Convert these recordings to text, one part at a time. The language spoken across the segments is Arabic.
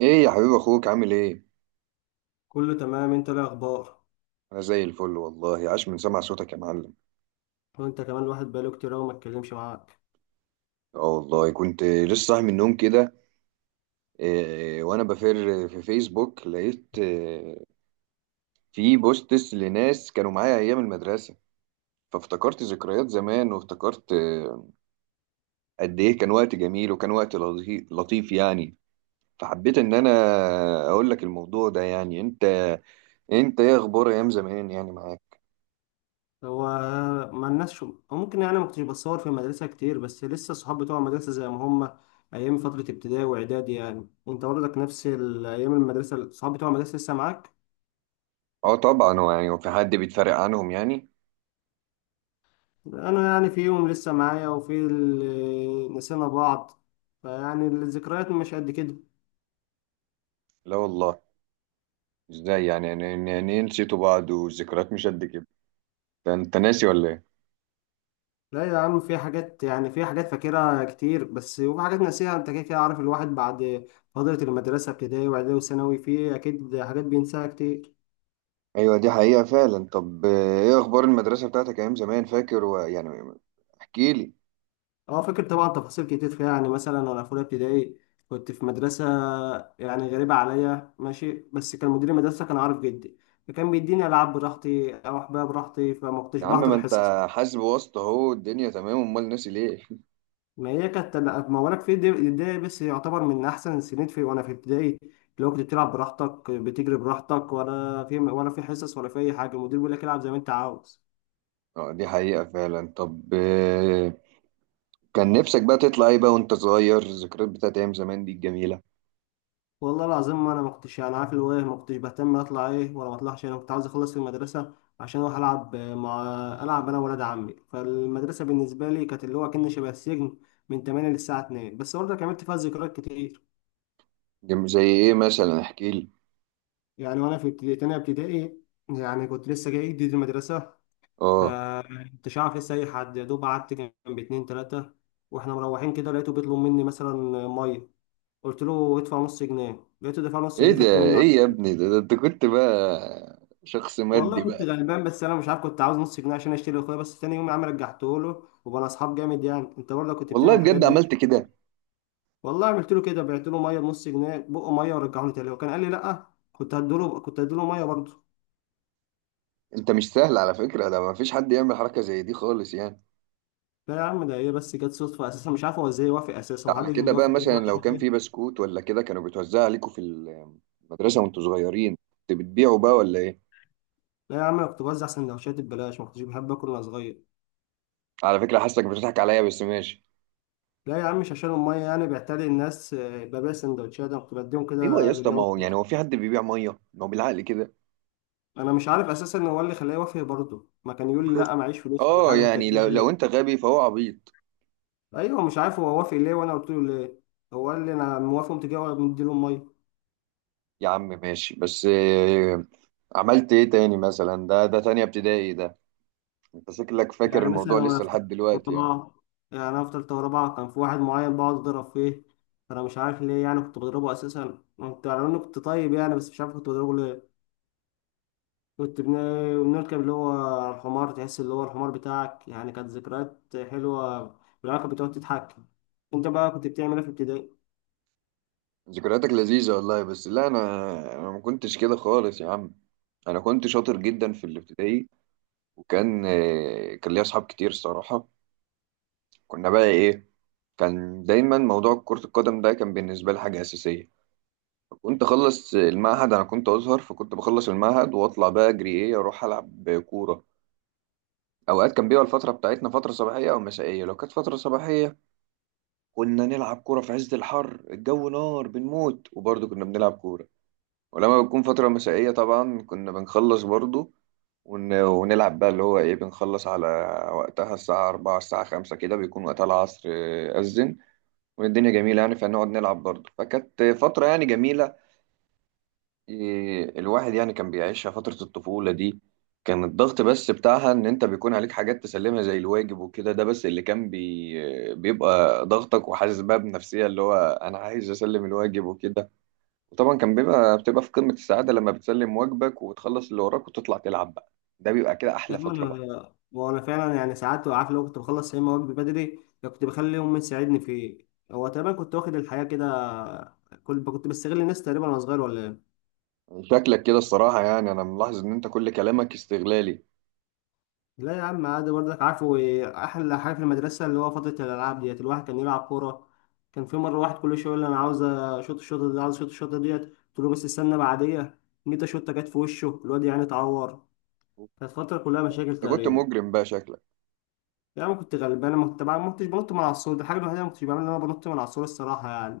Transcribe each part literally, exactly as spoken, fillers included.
ايه يا حبيب اخوك عامل ايه؟ كله تمام، انت ايه الاخبار؟ انا زي الفل والله. عاش من سمع صوتك يا معلم. وانت كمان، الواحد بقاله كتير قوي ما اتكلمش معاك. اه والله كنت لسه صاحي من النوم كده. إيه، وانا بفر في فيسبوك لقيت إيه؟ في بوستس لناس كانوا معايا ايام المدرسه. فافتكرت ذكريات زمان وافتكرت إيه؟ قد ايه كان وقت جميل! وكان وقت لطي- لطيف يعني. فحبيت ان انا اقول لك الموضوع ده. يعني انت انت ايه اخبار ايام زمان يعني معاك؟ هو ما الناس شو أو ممكن يعني ما كنتش بتصور في المدرسه كتير، بس لسه الصحاب بتوع المدرسه زي ما هم. ايام فتره ابتدائي واعدادي، يعني انت برضك نفس ال- ايام المدرسه الصحاب بتوع المدرسه لسه معاك. اه طبعا. هو يعني هو في حد بيتفرق عنهم يعني؟ انا يعني فيهم لسه معايا وفي اللي نسينا بعض، فيعني الذكريات مش قد كده. لا والله. ازاي يعني يعني يعني يعني إيه نسيتوا بعض والذكريات مش قد كده؟ ده انت ناسي ولا ايه؟ لا يا عم، في حاجات يعني في حاجات فاكرها كتير، بس وفي حاجات ناسيها. انت كده كده عارف الواحد بعد فترة المدرسة ابتدائي واعدادي وثانوي في اكيد حاجات بينساها كتير. ايوه دي حقيقة فعلا. طب آه، ايه اخبار المدرسة بتاعتك ايام زمان؟ فاكر و... يعني احكي لي. اه فاكر طبعا تفاصيل كتير فيها. يعني مثلا انا في اولى ابتدائي كنت في مدرسة يعني غريبة عليا، ماشي، بس كان مدير المدرسة كان عارف جدي، فكان بيديني العاب براحتي، اروح بيها براحتي، فما كنتش يا عم ما بحضر انت حصص. حاسب واسطة اهو. الدنيا تمام. امال ناسي ليه؟ ما هي كانت، لا، ما وانا في ابتدائي بس يعتبر من احسن السنين في وانا في ابتدائي، اللي هو كنت بتلعب براحتك، بتجري براحتك، ولا في ولا في حصص ولا في اي حاجه، المدير بيقول لك العب زي ما انت عاوز. اه دي حقيقة فعلا. طب آه، كان نفسك بقى تطلع ايه بقى وانت صغير؟ الذكريات بتاعت ايام زمان دي الجميلة. والله العظيم ما انا ما كنتش يعني عارف اللي هو إيه، ما كنتش بهتم اطلع ايه ولا ما اطلعش. انا كنت عاوز اخلص في المدرسه عشان اروح العب مع، العب انا وولاد عمي. فالمدرسه بالنسبه لي كانت اللي هو كأن شبه السجن من تمانية للساعه اتنين، بس برضه كملت فيها ذكريات كتير. جم... زي ايه مثلا؟ احكي لي. يعني وانا في ابتدائي، تانية ابتدائي يعني، كنت لسه جاي جديد المدرسه، اه، فمكنتش عارف لسه اي حد، يا دوب قعدت جنب اتنين تلاتة. واحنا مروحين كده لقيته بيطلب مني مثلا ميه، قلت له ادفع نص جنيه، لقيته دفع نص ايه جنيه، ده؟ خدته منه. ايه يا ابني ده، ده انت كنت بقى شخص والله مادي كنت بقى؟ غلبان، بس انا مش عارف كنت عاوز نص جنيه عشان اشتري اخويا، بس تاني يوم يا عم رجعته له وبقى اصحاب جامد. يعني انت برضه كنت والله بتعمل الحاجات بجد دي. عملت كده؟ والله عملت له كده، بعت له ميه بنص جنيه، بقه ميه ورجعه لي تاني وكان قال لي لا، كنت هديله كنت هديله ميه برضه. انت مش سهل على فكرة. ده ما فيش حد يعمل حركة زي دي خالص يعني. لا يا عم، ده هي بس جت صدفه اساسا، مش عارف هو ازاي وافق اساسا، ده هو على حد كان كده بقى، بيوافق مثلا لو كان في ليه؟ بسكوت ولا كده كانوا بيتوزع عليكم في المدرسة وانتوا صغيرين، كنت بتبيعوا بقى ولا ايه؟ لا يا عم، أنا كنت بوزع سندوتشات ببلاش، ما كنتش بحب آكل وأنا صغير. على فكرة حاسك بتضحك عليا، بس ماشي. لا يا عم، مش عشان أمي يعني بيعتري الناس آه، ببيع سندوتشات، أنا كنت بديهم ايوه يا كده اسطى، لله ما هو يعني والدكتور. هو في حد بيبيع مية؟ ما هو بالعقل كده. أنا مش عارف أساسا هو اللي خلاه يوافق برضه، ما كان يقول لي لا معيش فلوس ولا اه حاجة وأنت يعني لو هتديني لو ليه. انت غبي فهو عبيط. أيوه مش عارف هو وافق ليه وأنا قلت له ليه. هو قال لي أنا موافق، ومتجوز ومديله أمي. يا عم ماشي. بس آه، عملت ايه تاني مثلا؟ ده ده تانية ابتدائي ده، انت شكلك فاكر يعني الموضوع مثلا وأنا لسه في تالتة لحد دلوقتي يعني. ورابعة، يعني أنا في تالتة ورابعة كان في واحد معين بقعد أضرب فيه، أنا مش عارف ليه. يعني كنت بضربه أساسا، كنت على إنه كنت طيب يعني، بس مش عارف كنت بضربه ليه. كنت بن- بنركب اللي هو الحمار، تحس اللي هو الحمار بتاعك. يعني كانت ذكريات حلوة، بالعلاقة بتقعد تضحك. انت بقى كنت بتعمل ايه في ابتدائي؟ ذكرياتك لذيذة والله. بس لا، أنا أنا ما كنتش كده خالص يا عم. أنا كنت شاطر جدا في الابتدائي. وكان آه، كان ليا أصحاب كتير الصراحة. كنا بقى إيه، كان دايما موضوع كرة القدم ده كان بالنسبة لي حاجة أساسية. كنت أخلص المعهد، أنا كنت أزهر، فكنت بخلص المعهد وأطلع بقى أجري، إيه، أروح ألعب كورة. أوقات كان بيبقى الفترة بتاعتنا فترة صباحية أو مسائية. لو كانت فترة صباحية كنا نلعب كورة في عز الحر، الجو نار بنموت، وبرضه كنا بنلعب كورة. ولما بتكون فترة مسائية طبعا كنا بنخلص برضو، ون... ونلعب بقى اللي هو ايه. بنخلص على وقتها الساعة أربعة الساعة خمسة كده، بيكون وقتها العصر، آه، أذن والدنيا جميلة يعني، فنقعد نلعب برضو، فكانت فترة يعني جميلة. إيه، الواحد يعني كان بيعيشها فترة الطفولة دي. كان الضغط بس بتاعها إن أنت بيكون عليك حاجات تسلمها زي الواجب وكده. ده بس اللي كان بي... بيبقى ضغطك، وحاسس بقى بنفسية اللي هو أنا عايز أسلم الواجب وكده. وطبعا كان بيبقى بتبقى في قمة السعادة لما بتسلم واجبك وتخلص اللي وراك وتطلع تلعب بقى. ده بيبقى كده يا أحلى عم فترة بقى. انا وانا فعلا يعني ساعات عارف لو كنت بخلص يا اما واجبي بدري، يا كنت بخلي امي تساعدني فيه. هو تقريبا كنت واخد الحياة كده، كنت كنت بستغل الناس تقريبا وانا صغير ولا إيه؟ شكلك كده الصراحة يعني، أنا ملاحظ إن أنت كل كلامك استغلالي. لا يا عم عادي، برضك عارفه إيه، احلى حاجه في المدرسه اللي هو فتره الالعاب ديت، الواحد كان يلعب كوره. كان في مره واحد كل شويه يقول لي انا عاوز اشوط الشوطه دي، عاوز اشوط الشوطه ديت، قلت له بس استنى بعديه. جيت اشوطه، جت في وشه الواد، يعني اتعور. كانت فتره كلها مشاكل أنت كنت تقريبا. مجرم بقى شكلك. يعني كنت غلبان، ما كنت ما كنتش بنط من على السور، دي الحاجه الوحيده اللي ما كنتش بعملها ان انا بنط من على السور الصراحه يعني.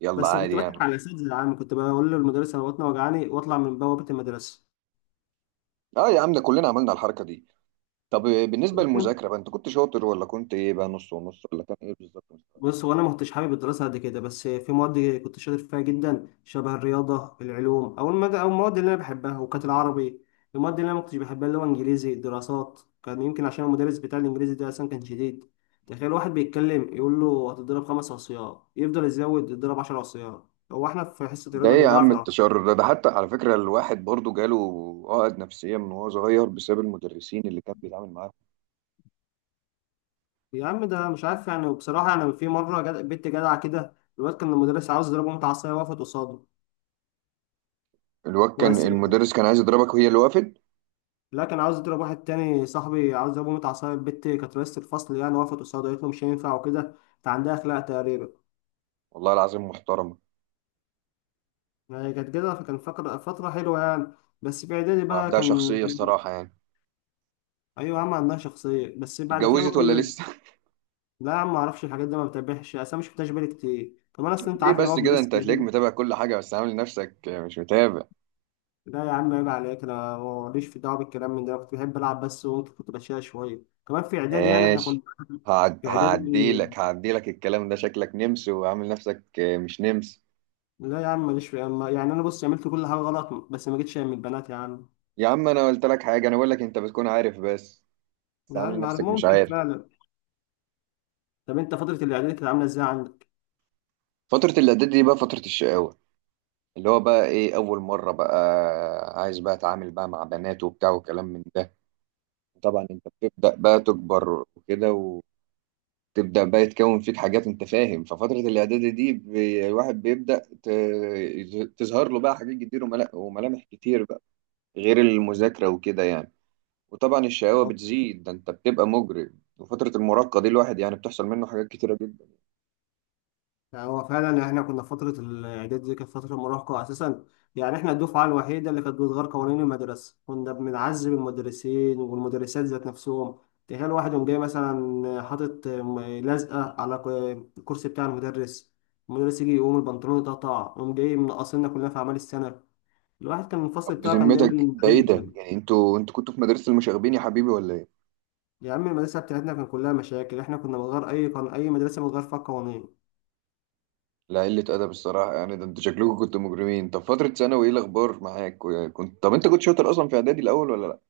يلا بس كنت عادي بضحك يعني. على الاساتذه يا عم، كنت بقول للمدرس انا بطني وجعاني واطلع من بوابه المدرسه. أه يا عم، ده كلنا عملنا الحركة دي. طب بالنسبة للمذاكرة بقى، أنت كنت شاطر ولا كنت إيه بقى، نص ونص، ولا كان إيه بالظبط مستواك؟ بص، هو انا ما كنتش حابب الدراسه قد كده، بس في مواد كنت شاطر فيها جدا، شبه الرياضه العلوم او المد... او المواد اللي انا بحبها وكانت العربي. المواد اللي انا ما كنتش بحبها اللي هو انجليزي دراسات، كان يمكن عشان المدرس بتاع الانجليزي ده اصلا كان شديد. تخيل واحد بيتكلم يقول له هتضرب خمس عصيان، يفضل يزود يضرب عشر عصيان. هو احنا في حصه ده الرياضه إيه يا بيضاعف عم العربي. التشرر ده؟ ده حتى على فكرة الواحد برضه جاله عقد نفسية من وهو صغير بسبب المدرسين اللي كان بيتعامل معاهم. يا عم ده مش عارف يعني. وبصراحه انا في مره جد... بنت جدعه كده، الواد كان المدرس عاوز يضربه متعصيه، وقفت قصاده. الواد كان المدرس كان عايز يضربك وهي اللي وقفت؟ لا، كان عاوز يضرب واحد تاني صاحبي، عاوز يضربه متعة عصاية، البت كانت رئيسة الفصل يعني، وقفت قصاده قالت له مش هينفع وكده. انت عندها أخلاق تقريبا. والله العظيم محترم. يعني كانت كده، فكان فقر- فترة حلوة يعني. بس في إعدادي بقى وعندها كان. شخصية الصراحة يعني. أيوة يا عم عندها شخصية، بس بعد كده بقى اتجوزت ولا كل. لسه؟ لا يا عم معرفش الحاجات دي، ما بتابعش، أصل أنا مش بتابعش بالي كتير كمان، أصل أنت ليه عارف اللي بس هو في كده؟ انت مدرسة هتلاقيك إعدادي. متابع كل حاجة بس عامل نفسك مش متابع. لا يا عم عيب عليك، أنا ماليش في دعوة بالكلام من ده، أنا كنت بحب ألعب بس، وكنت كنت بشيلها شوية كمان في إعدادي. يعني إحنا كنا ماشي. هعد... في إعدادي. هعديلك هعديلك الكلام ده. شكلك نمس وعامل نفسك مش نمس. لا يا عم ماليش في أما يعني، انا بص عملت كل حاجه غلط، بس ما جيتش يعني من البنات يا عم. يا عم انا قلت لك حاجة، انا بقول لك انت بتكون عارف بس، بس يا عامل عم عارف، نفسك مش ممكن عارف. فعلا. طب انت فتره الاعداد كانت عامله ازاي عندك؟ فترة الاعداد دي بقى فترة الشقاوة، اللي هو بقى ايه، اول مرة بقى عايز بقى اتعامل بقى مع بنات وبتاع وكلام من ده. طبعا انت بتبدأ بقى تكبر وكده، تبدأ بقى يتكون فيك حاجات انت فاهم. ففترة الاعدادي دي بي- الواحد بيبدأ ت- تظهر له بقى حاجات كتير وملا- وملامح كتير بقى، غير المذاكرة وكده يعني. وطبعا الشقاوة أه. بتزيد، ده انت بتبقى مجرم. وفترة المراهقة دي الواحد يعني بتحصل منه حاجات كتيرة جدا. يعني هو فعلا احنا كنا فتره الاعداد دي كانت فتره مراهقه اساسا. يعني احنا الدفعه الوحيده اللي كانت بتغير قوانين المدرسه، كنا بنعذب المدرسين والمدرسات ذات نفسهم. تخيل واحد يوم جاي مثلا حاطط م- لزقه على ك- الكرسي بتاع المدرس، المدرس يجي يقوم البنطلون يتقطع، يقوم جاي منقصنا كلنا في اعمال السنه. الواحد كان الفصل طب بتاعه كان بذمتك دايما ده ايه قليل ده؟ جداً. يعني انتوا انتوا كنتوا في مدرسة المشاغبين يا حبيبي ولا ايه؟ يا عم المدرسة بتاعتنا كان كلها مشاكل، احنا كنا بنغير أي قانون، أي مدرسة بتغير فيها القوانين. لا قلة أدب الصراحة يعني. ده انتوا شكلكم كنتوا مجرمين. طب فترة ثانوي ايه الأخبار معاك؟ كنت طب انت كنت شاطر أصلا في إعدادي الأول ولا لا؟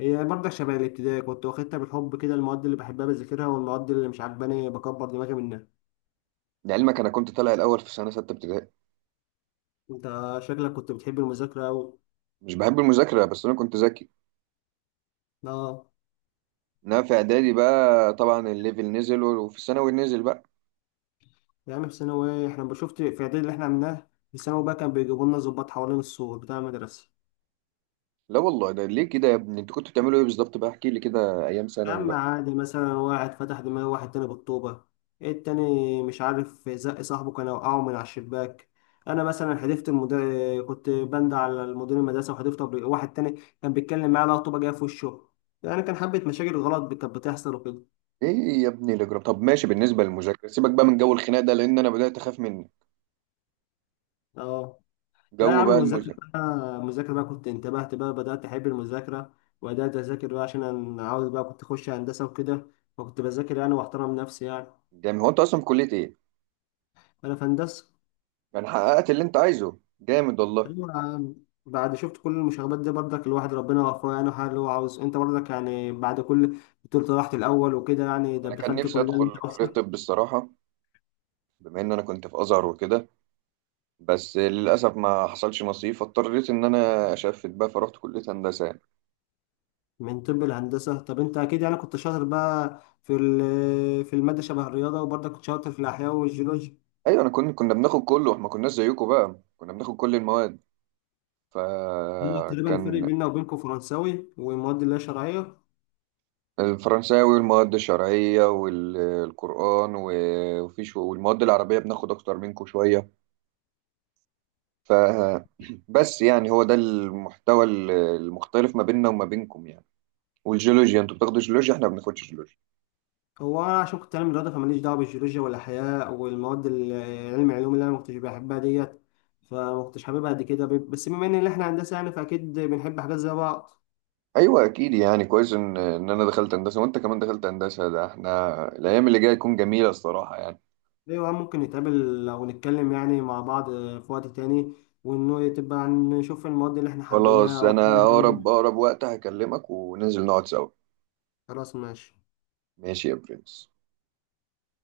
هي برضه شبه الابتدائي، كنت واخدتها بالحب كده، المواد اللي بحبها بذاكرها والمواد اللي مش عجباني بكبر دماغي منها. لعلمك أنا كنت طالع الأول في سنة ستة ابتدائي. انت شكلك كنت بتحب المذاكرة أوي. مش بحب المذاكرة، بس أنا كنت ذكي. اه إنما في إعدادي بقى طبعا الليفل نزل، وفي الثانوي نزل بقى. يا عم في ثانوي احنا شفت، في إعدادي اللي احنا عملناه في ثانوي بقى، كان بيجيبوا لنا ضباط حوالين السور بتاع المدرسة. لا والله، ده ليه كده يا ابني؟ أنتوا كنتوا بتعملوا إيه بالظبط بقى؟ احكي لي كده أيام يا ثانوي عم بقى. عادي، مثلا واحد فتح دماغ واحد تاني بالطوبة، التاني مش عارف زق صاحبه كان وقعه من على الشباك. أنا مثلا حدفت المدير، كنت بند على المدير المدرسة وحدفت قبل- واحد تاني كان بيتكلم معايا لقى طوبة جاية في وشه. يعني كان حبة مشاكل غلط كانت بتحصل وكده. إيه يا ابني الإجرام! طب ماشي، بالنسبة للمذاكرة سيبك بقى من جو الخناق ده لأن أنا بدأت أخاف منه. اه. لا يا جو عم بقى المذاكرة المذاكرة. بقى، المذاكرة بقى كنت انتبهت بقى بدأت أحب المذاكرة، وبدأت أذاكر بقى عشان أنا عاوز بقى كنت أخش هندسة وكده، فكنت بذاكر يعني وأحترم نفسي يعني. جامد. هو أنت أصلا في كلية إيه؟ أنا في هندسة. يعني حققت اللي أنت عايزه، جامد والله. أيوة يا عم. بعد شفت كل المشاغبات دي برضك الواحد ربنا وفقه يعني، وحقق اللي هو عاوزه. انت برضك يعني بعد كل، بتقول طلعت الاول وكده يعني، ده أنا كان دخلت نفسي كليه اللي انت أدخل كلية عاوزها. طب الصراحة، بما إن أنا كنت في أزهر وكده. بس للأسف ما حصلش نصيب، فاضطريت إن أنا أشفت بقى، فرحت كلية هندسة. من طب الهندسه، طب انت اكيد يعني كنت شاطر بقى في ال- في الماده شبه الرياضه، وبرضك كنت شاطر في الاحياء والجيولوجيا. ايوه انا كنا كنا بناخد كله، احنا ما كناش زيكم بقى، كنا بناخد كل المواد. هو تقريبا الفرق فكان بيننا وبينكم فرنساوي ومواد اللي هي شرعيه. الفرنساوي والمواد الشرعيه والقران وفيش، والمواد العربيه بناخد اكتر منكم شويه. ف بس يعني هو ده المحتوى ال- المختلف ما بيننا وما بينكم يعني. والجيولوجيا انتوا بتاخدوا جيولوجيا، احنا ما بناخدش جيولوجيا. هو انا عشان كنت علم رياضه، فماليش دعوه بالجيولوجيا والاحياء والمواد ال- علم العلوم اللي انا ما كنتش بحبها ديت، فما كنتش حاببها قد كده ب- بس بما ان احنا هندسه يعني فاكيد بنحب حاجات زي بعض. ايوه اكيد يعني، كويس ان ان انا دخلت هندسه وانت كمان دخلت هندسه، ده احنا الايام اللي جايه تكون جميله الصراحه يعني. ايوه ممكن نتقابل او نتكلم يعني مع بعض في وقت تاني، وانه تبقى نشوف المواد اللي احنا حابينها خلاص، او الحاجات انا اللي اقرب إحنا-. اقرب وقت هكلمك وننزل نقعد سوا. خلاص ماشي. ماشي يا برنس.